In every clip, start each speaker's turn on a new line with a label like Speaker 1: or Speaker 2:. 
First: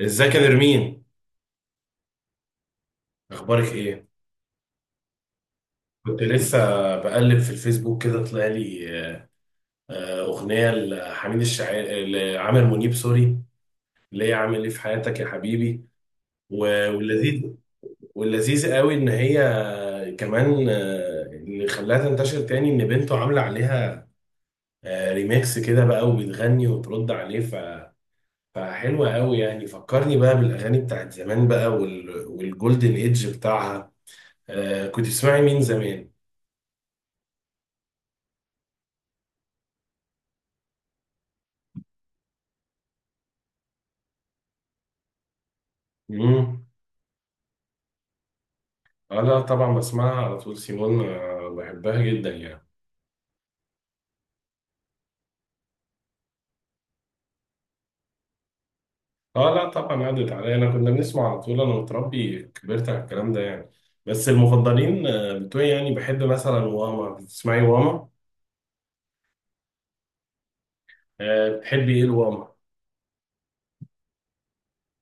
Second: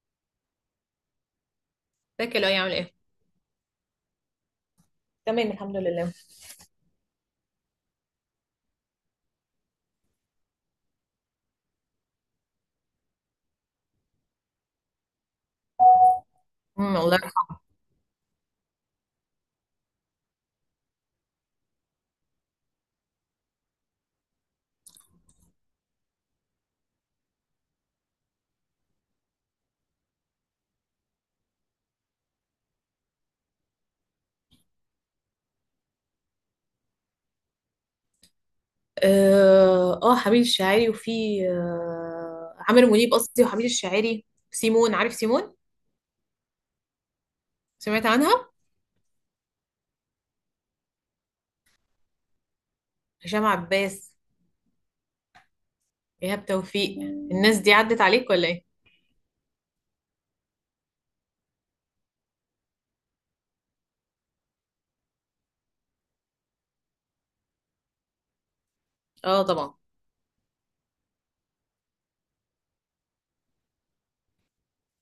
Speaker 1: ازيك يا نرمين،
Speaker 2: ازيك يا لؤي، عامل ايه؟
Speaker 1: اخبارك ايه؟
Speaker 2: تمام، الحمد لله.
Speaker 1: كنت لسه بقلب في الفيسبوك كده طلع لي اغنيه لحميد الشاعري لعامر منيب سوري اللي هي عامل ايه في حياتك يا حبيبي و-
Speaker 2: الله
Speaker 1: واللذيذ
Speaker 2: يرحمه.
Speaker 1: واللذيذ قوي ان هي كمان اللي خلاها تنتشر تاني ان بنته عامله عليها ريميكس كده بقى وبتغني وترد عليه فحلوه قوي يعني، فكرني بقى بالاغاني بتاعت زمان بقى والجولدن ايدج بتاعها. كنت بتسمعي مين زمان؟
Speaker 2: اه، حميد الشاعري. وفي عامر منيب قصدي، وحميد الشاعري. سيمون، عارف سيمون؟
Speaker 1: مم.
Speaker 2: سمعت عنها؟
Speaker 1: اه لا طبعا بسمعها على طول سيمون بحبها جدا يعني.
Speaker 2: هشام عباس، ايهاب توفيق، الناس دي عدت عليك ولا ايه؟
Speaker 1: اه لا طبعا عدت عليا، انا كنا بنسمع على طول، انا متربي كبرت على الكلام ده يعني. بس المفضلين بتوعي يعني بحب مثلا، واما بتسمعي واما
Speaker 2: اه، طبعا.
Speaker 1: آه، بتحبي ايه الواما؟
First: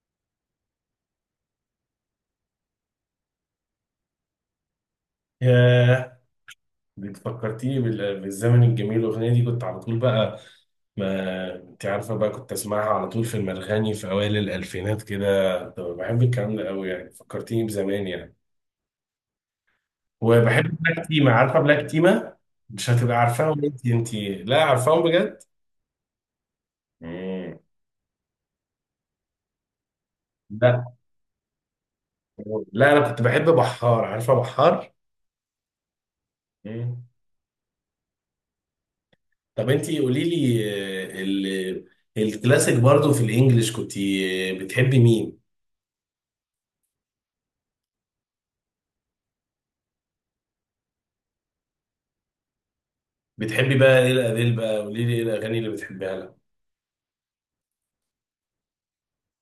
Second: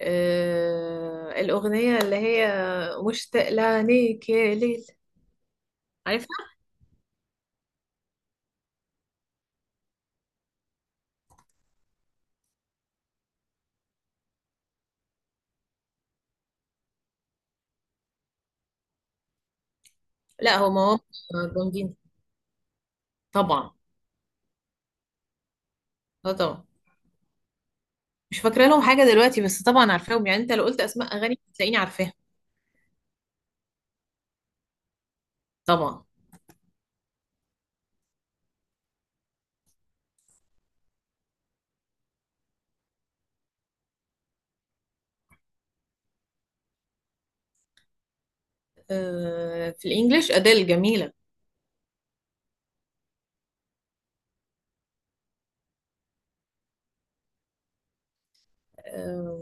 Speaker 2: الأغنية اللي هي مشتاق لعينيك يا ليل،
Speaker 1: ياه.
Speaker 2: عارفها؟
Speaker 1: بتفكرتيني بالزمن الجميل، الاغنيه دي كنت على طول بقى، ما انت عارفه بقى كنت اسمعها على طول في المرغني في اوائل الالفينات كده، طب بحب الكلام ده قوي يعني، فكرتيني بزمان يعني.
Speaker 2: لا، هو
Speaker 1: وبحب
Speaker 2: مواقف
Speaker 1: بلاك تيما، عارفه بلاك
Speaker 2: جامدين.
Speaker 1: تيما؟ مش هتبقى عارفاهم
Speaker 2: طبعا،
Speaker 1: انت انت. لا عارفاهم بجد.
Speaker 2: اه، طبعا.
Speaker 1: مم.
Speaker 2: مش فاكرة لهم حاجة دلوقتي، بس طبعا عارفاهم، يعني انت لو قلت
Speaker 1: لا
Speaker 2: اسماء اغاني هتلاقيني عارفاها.
Speaker 1: لا انا كنت بحب بحار، عارفه بحار؟
Speaker 2: طبعا.
Speaker 1: مم. طب انت قولي لي آه، ال- الكلاسيك برضو في الانجليش كنت بتحبي مين؟
Speaker 2: في الانجليش اديل جميله.
Speaker 1: بتحبي بقى ايه الاديل بقى؟ قولي لي ايه الاغاني اللي بتحبيها لها؟
Speaker 2: آه،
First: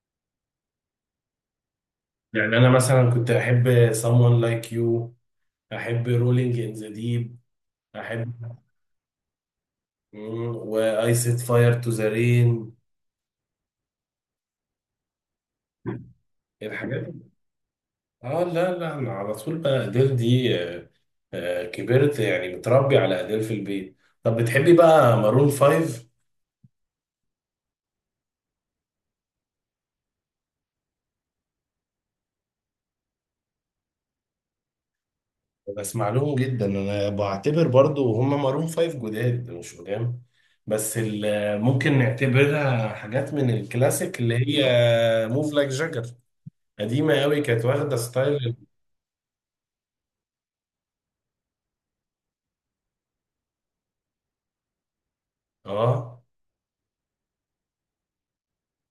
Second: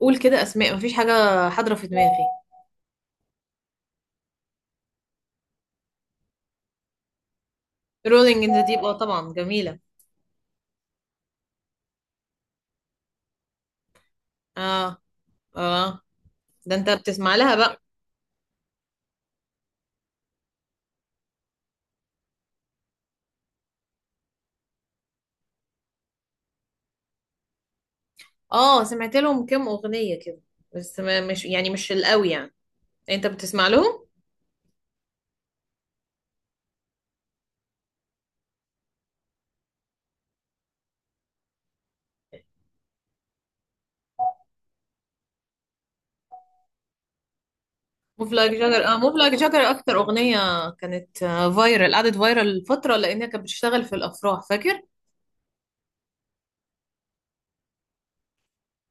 Speaker 2: قول كده اسماء، مفيش حاجه حاضره في دماغي.
Speaker 1: يعني انا مثلا كنت احب someone like you، احب rolling in the deep،
Speaker 2: رولينج ان
Speaker 1: احب
Speaker 2: ذا ديب، اه طبعا جميله.
Speaker 1: واي set fire to the rain،
Speaker 2: اه، اه. ده انت
Speaker 1: الحاجات.
Speaker 2: بتسمع لها بقى؟
Speaker 1: اه لا لا انا على طول بقى اديل دي. كبرت يعني متربي على اديل في البيت. طب بتحبي بقى مارون فايف؟
Speaker 2: اه، سمعت لهم كام اغنيه كده، بس ما مش، يعني مش القوي يعني. انت بتسمع لهم؟
Speaker 1: بسمع لهم جدا، انا بعتبر برضو هم مارون فايف جداد مش قدام، بس ممكن نعتبرها حاجات من الكلاسيك اللي هي موف لايك جاجر، قديمة قوي كانت واخدة
Speaker 2: موف لايك
Speaker 1: ستايل.
Speaker 2: جاجر. اه، موف لايك جاجر اكتر اغنيه كانت فايرال. قعدت فايرال فتره لانها كانت بتشتغل في الافراح، فاكر.
Speaker 1: اه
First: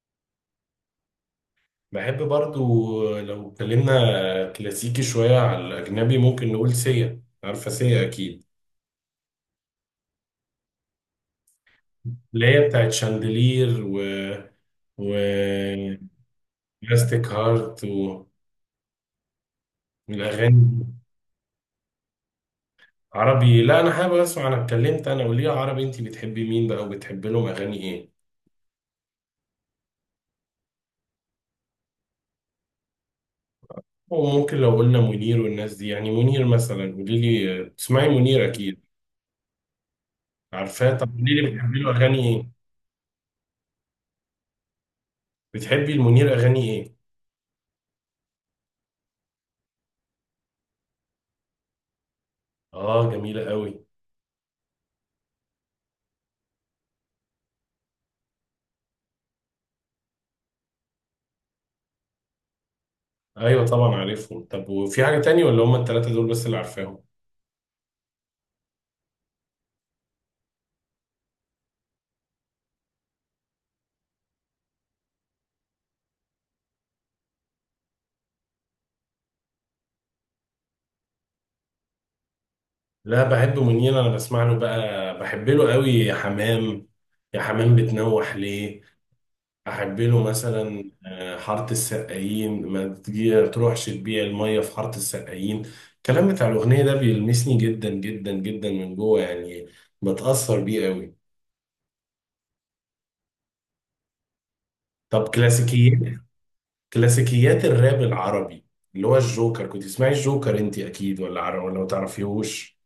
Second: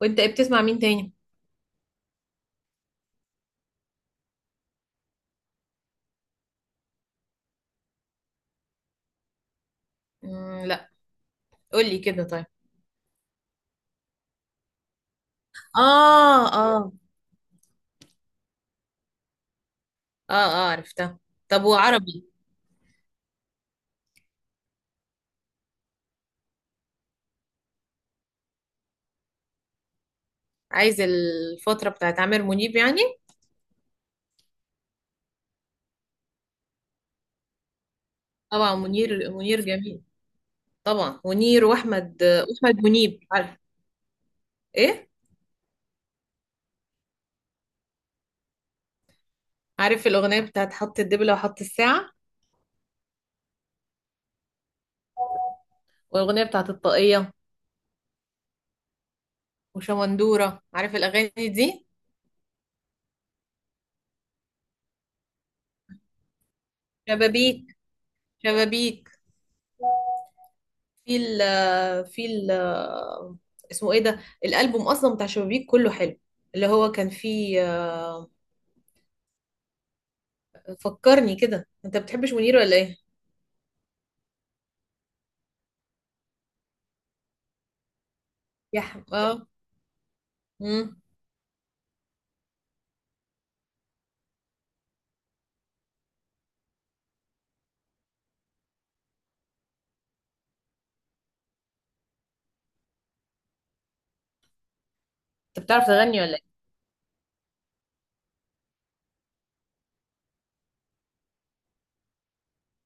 Speaker 2: وانت إيه بتسمع مين تاني؟
Speaker 1: بحب برضو لو اتكلمنا كلاسيكي شوية على الأجنبي ممكن نقول سيا، عارفة سيا أكيد؟
Speaker 2: مم، لا. قول لي كده
Speaker 1: اللي
Speaker 2: طيب.
Speaker 1: هي بتاعت شاندلير و
Speaker 2: اه، اه.
Speaker 1: بلاستيك هارت،
Speaker 2: اه،
Speaker 1: والأغاني
Speaker 2: اه،
Speaker 1: دي.
Speaker 2: عرفتها. طب، وعربي؟
Speaker 1: عربي، لا أنا حابب أسمع، أنا اتكلمت أنا وليه عربي، أنت بتحبي مين بقى وبتحبي لهم أغاني إيه؟
Speaker 2: عايز الفترة بتاعت عامر منيب يعني.
Speaker 1: وممكن لو قلنا منير والناس دي، يعني منير مثلا قولي لي تسمعي منير
Speaker 2: طبعا،
Speaker 1: أكيد؟
Speaker 2: منير، منير جميل.
Speaker 1: عارفاه، طب
Speaker 2: طبعا
Speaker 1: قولي لي
Speaker 2: منير،
Speaker 1: بتحبي له أغاني
Speaker 2: واحمد
Speaker 1: إيه؟
Speaker 2: واحمد منيب، عارف ايه؟
Speaker 1: بتحبي المنير أغاني إيه؟
Speaker 2: عارف الاغنية بتاعت حط الدبلة وحط الساعة،
Speaker 1: آه جميلة قوي.
Speaker 2: والاغنية بتاعت الطاقية، وشمندورة؟ عارف الاغاني دي؟
Speaker 1: أيوة طبعا عارفهم، طب وفي حاجة تانية ولا هما التلاتة دول بس اللي عارفاهم؟
Speaker 2: شبابيك، شبابيك، في ال في ال اسمه ايه ده الالبوم اصلا بتاع شبابيك؟ كله حلو، اللي هو كان فيه. آه، فكرني كده، انت بتحبش منير ولا ايه؟
Speaker 1: لا بحبه، منين انا بسمع له بقى، بحب له قوي يا حمام، يا حمام بتنوح ليه،
Speaker 2: اه.
Speaker 1: احب له مثلا
Speaker 2: امم.
Speaker 1: حاره السقايين، ما تجي تروحش تبيع الميه في حاره السقايين، الكلام بتاع الاغنيه ده بيلمسني جدا جدا جدا من جوه يعني، بتاثر بيه قوي. طب
Speaker 2: انت بتعرف تغني ولا؟
Speaker 1: كلاسيكيات الراب العربي اللي هو الجوكر، كنت تسمعي الجوكر انت اكيد ولا ما تعرفيهوش؟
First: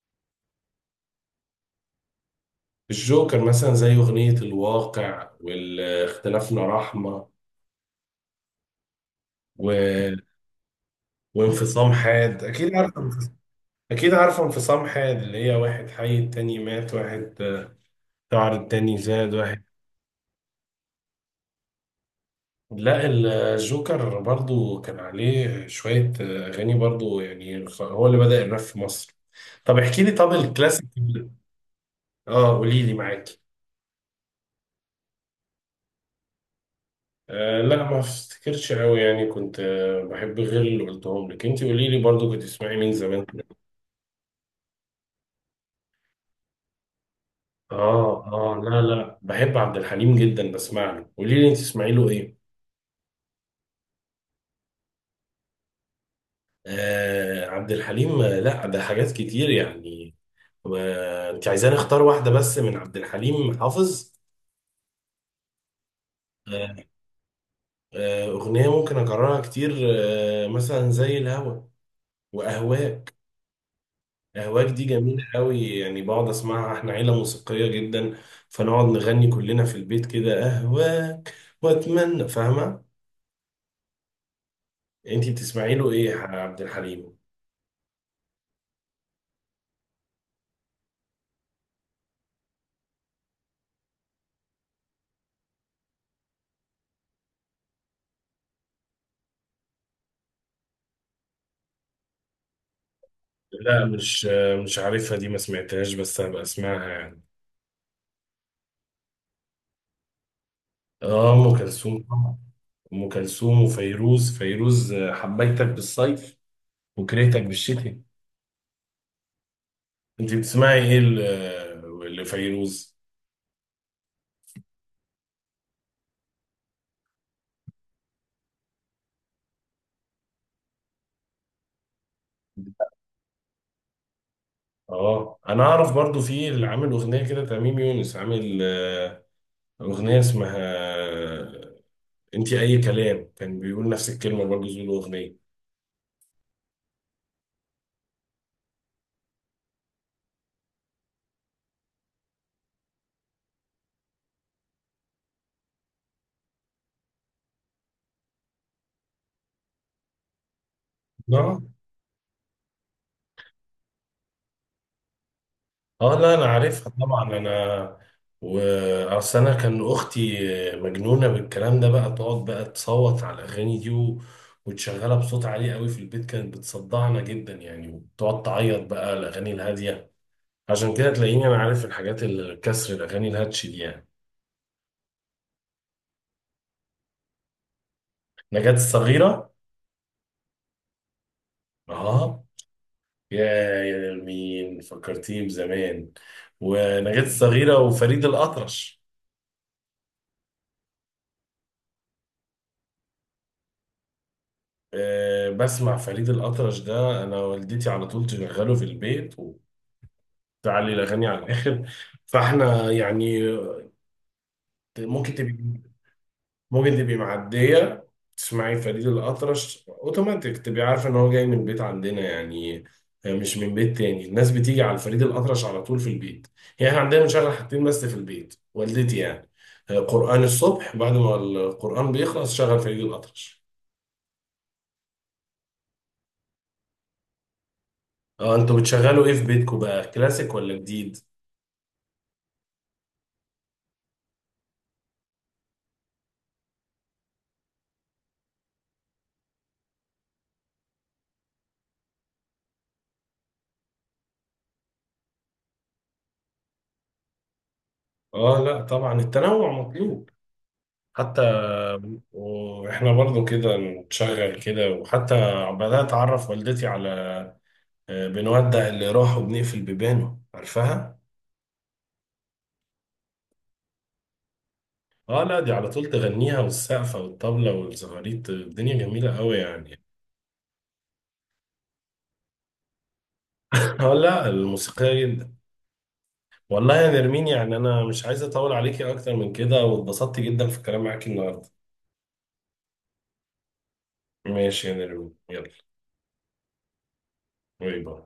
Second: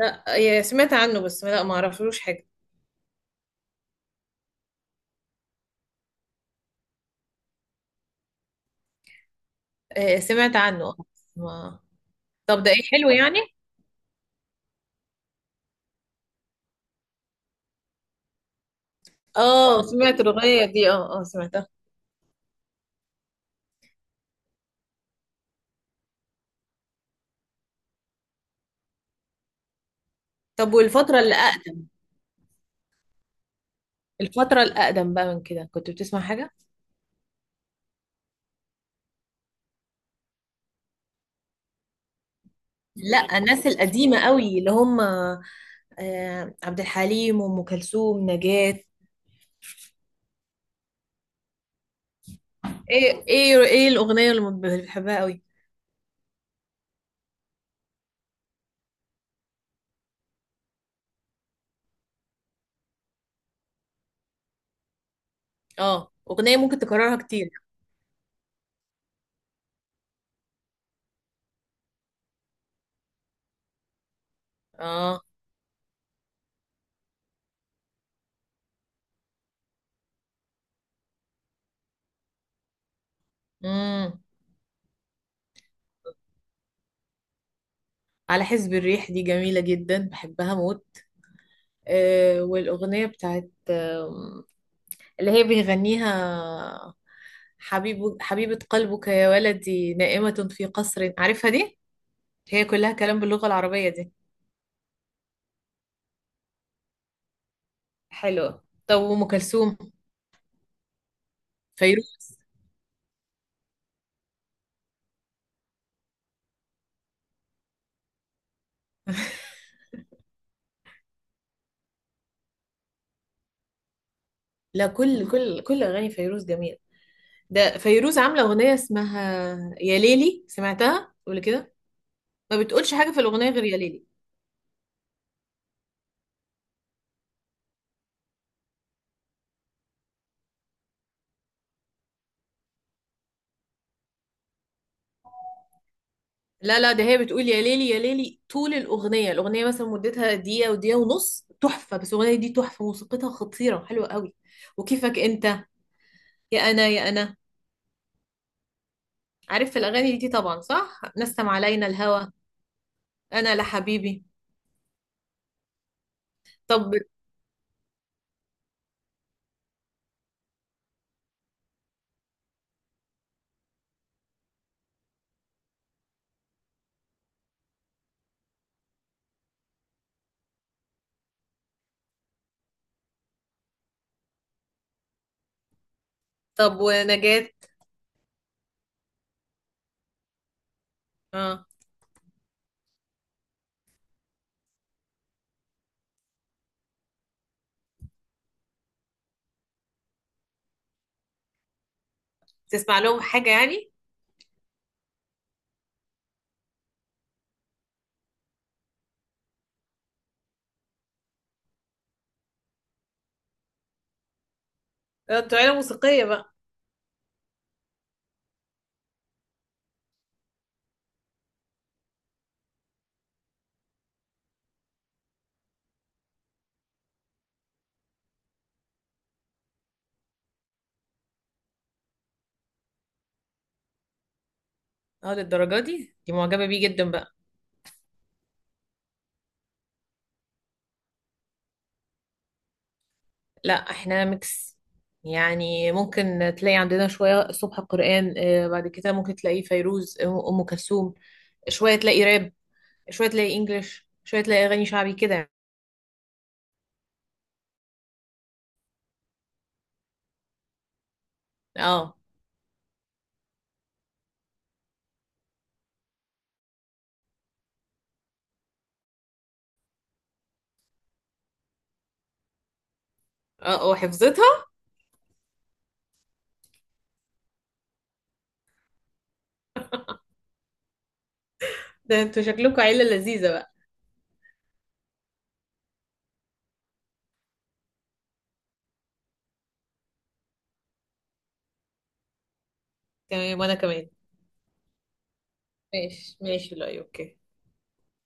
Speaker 2: لا، سمعت عنه بس، لا، ما اعرفلوش حاجة.
Speaker 1: الجوكر مثلا زي اغنيه الواقع واختلافنا رحمه و...
Speaker 2: سمعت عنه. ما.
Speaker 1: وانفصام حاد،
Speaker 2: طب ده
Speaker 1: اكيد
Speaker 2: ايه،
Speaker 1: عارفه
Speaker 2: حلو يعني.
Speaker 1: اكيد عارفه انفصام حاد اللي هي واحد حي التاني مات واحد، شعر التاني زاد واحد.
Speaker 2: اه، سمعت الأغنية دي، اه، اه، سمعتها.
Speaker 1: لا الجوكر برضو كان عليه شوية أغاني برضو يعني هو اللي بدأ الراب في مصر. طب احكي لي، طب
Speaker 2: طب
Speaker 1: الكلاسيك،
Speaker 2: والفترة اللي أقدم؟
Speaker 1: اه قولي لي معاكي.
Speaker 2: الفترة الأقدم بقى من كده كنت بتسمع حاجة؟
Speaker 1: آه لا ما افتكرش قوي يعني كنت بحب غير اللي قلتهم لك، انت قولي لي برضو كنت تسمعي مين زمان؟
Speaker 2: لا، الناس القديمة قوي اللي هم عبد الحليم وأم
Speaker 1: اه
Speaker 2: كلثوم،
Speaker 1: اه
Speaker 2: نجاة.
Speaker 1: لا لا بحب عبد الحليم جدا بسمع له، قولي لي انت تسمعي له ايه؟
Speaker 2: ايه، الأغنية اللي ما بتحبها قوي؟
Speaker 1: آه عبد الحليم، لا ده حاجات كتير يعني، انت عايزاني اختار واحدة بس من عبد الحليم حافظ؟
Speaker 2: اه، أغنية
Speaker 1: آه،
Speaker 2: ممكن تكررها كتير.
Speaker 1: أغنية ممكن أكررها كتير، مثلا زي الهوى وأهواك. أهواك دي
Speaker 2: اه،
Speaker 1: جميلة قوي يعني، بقعد أسمعها، إحنا عيلة موسيقية جدا فنقعد نغني كلنا في البيت كده أهواك وأتمنى، فاهمة؟
Speaker 2: امم.
Speaker 1: أنت بتسمعي له إيه يا عبد الحليم؟
Speaker 2: على حسب الريح دي جميلة جدا، بحبها موت. والأغنية بتاعت اللي هي بيغنيها حبيبة قلبك يا ولدي نائمة في قصر، عارفها دي؟ هي كلها كلام باللغة
Speaker 1: لا،
Speaker 2: العربية دي.
Speaker 1: مش عارفها دي، ما سمعتهاش بس هبقى أسمعها يعني.
Speaker 2: حلوة. طب، وأم كلثوم؟
Speaker 1: آه أم كلثوم
Speaker 2: فيروز.
Speaker 1: طبعا. ام كلثوم وفيروز. فيروز، حبيتك بالصيف وكرهتك بالشتاء. انت بتسمعي ايه لفيروز؟
Speaker 2: لا، كل أغاني فيروز جميلة. ده فيروز عاملة أغنية اسمها يا ليلي، سمعتها قبل كده؟ ما بتقولش حاجة في الأغنية غير يا ليلي.
Speaker 1: اه انا اعرف برضو في اللي عامل اغنيه كده تميم يونس عامل اغنيه اسمها انت اي كلام، كان بيقول نفس الكلمه برضو زي الاغنيه.
Speaker 2: لا، لا، ده هي بتقول يا ليلي يا ليلي طول الأغنية. الأغنية مثلا مدتها دقيقة، ودقيقة ونص، تحفة. بس الأغنية دي تحفة، موسيقتها خطيرة، حلوة قوي. وكيفك أنت، يا أنا يا أنا، عارف الأغاني دي طبعا؟ صح، نسم
Speaker 1: اه
Speaker 2: علينا الهوى، أنا لحبيبي.
Speaker 1: اه لا انا عارفها
Speaker 2: طب.
Speaker 1: طبعا، انا واصل، انا كان اختي مجنونه بالكلام ده بقى، تقعد بقى تصوت على الاغاني دي وتشغلها بصوت عالي قوي في البيت، كانت بتصدعنا جدا يعني، وتقعد تعيط بقى الاغاني الهاديه، عشان كده تلاقيني انا عارف الحاجات الكسر الاغاني الهاتش دي يعني.
Speaker 2: ونجاة.
Speaker 1: نجاة الصغيره.
Speaker 2: اه،
Speaker 1: اه يا يا مين فكرتيه بزمان، ونجاة الصغيره وفريد الاطرش.
Speaker 2: تسمع لهم حاجة يعني.
Speaker 1: أه بسمع فريد الأطرش، ده أنا والدتي على طول تشغله في البيت وتعلي الأغاني على الآخر، فإحنا يعني ممكن تبقي
Speaker 2: طلع موسيقية بقى.
Speaker 1: ممكن تبقي معدية تسمعي فريد الأطرش أوتوماتيك تبقي عارفة إن هو جاي من بيت عندنا يعني، مش من بيت تاني الناس بتيجي على فريد الأطرش على طول في البيت يعني، إحنا عندنا بنشغل حاجتين بس في البيت والدتي يعني قرآن الصبح، بعد ما القرآن بيخلص شغل فريد الأطرش.
Speaker 2: اه، للدرجة دي معجبة بيه جدا بقى.
Speaker 1: اه انتوا بتشغلوا ايه في بيتكم بقى، كلاسيك ولا جديد؟
Speaker 2: لا، احنا ميكس. يعني ممكن تلاقي عندنا شوية الصبح قرآن، بعد كده ممكن تلاقيه فيروز، أم كلثوم. شوية تلاقي راب، شوية تلاقي انجليش، شوية تلاقي أغاني شعبي كده.
Speaker 1: اه لا طبعا التنوع مطلوب حتى،
Speaker 2: اه،
Speaker 1: واحنا برضو كده نشغل كده، وحتى بدأت اعرف والدتي على بنودع اللي راح وبنقفل بيبانه، عارفاها؟
Speaker 2: اه، وحفظتها.
Speaker 1: اه لا دي على طول تغنيها والسقفة والطبلة والزغاريت، الدنيا جميلة قوي يعني.
Speaker 2: ده انتوا شكلكم عيلة لذيذة بقى.
Speaker 1: اه لا، الموسيقية جدا. والله يا نرمين يعني انا مش عايز اطول عليكي اكتر من كده، واتبسطت جدا في الكلام معاكي النهارده.
Speaker 2: تمام، وانا كمان.
Speaker 1: ماشي يا نرمين، يلا.
Speaker 2: ماشي، ماشي. لا، اوكي.
Speaker 1: باي باي.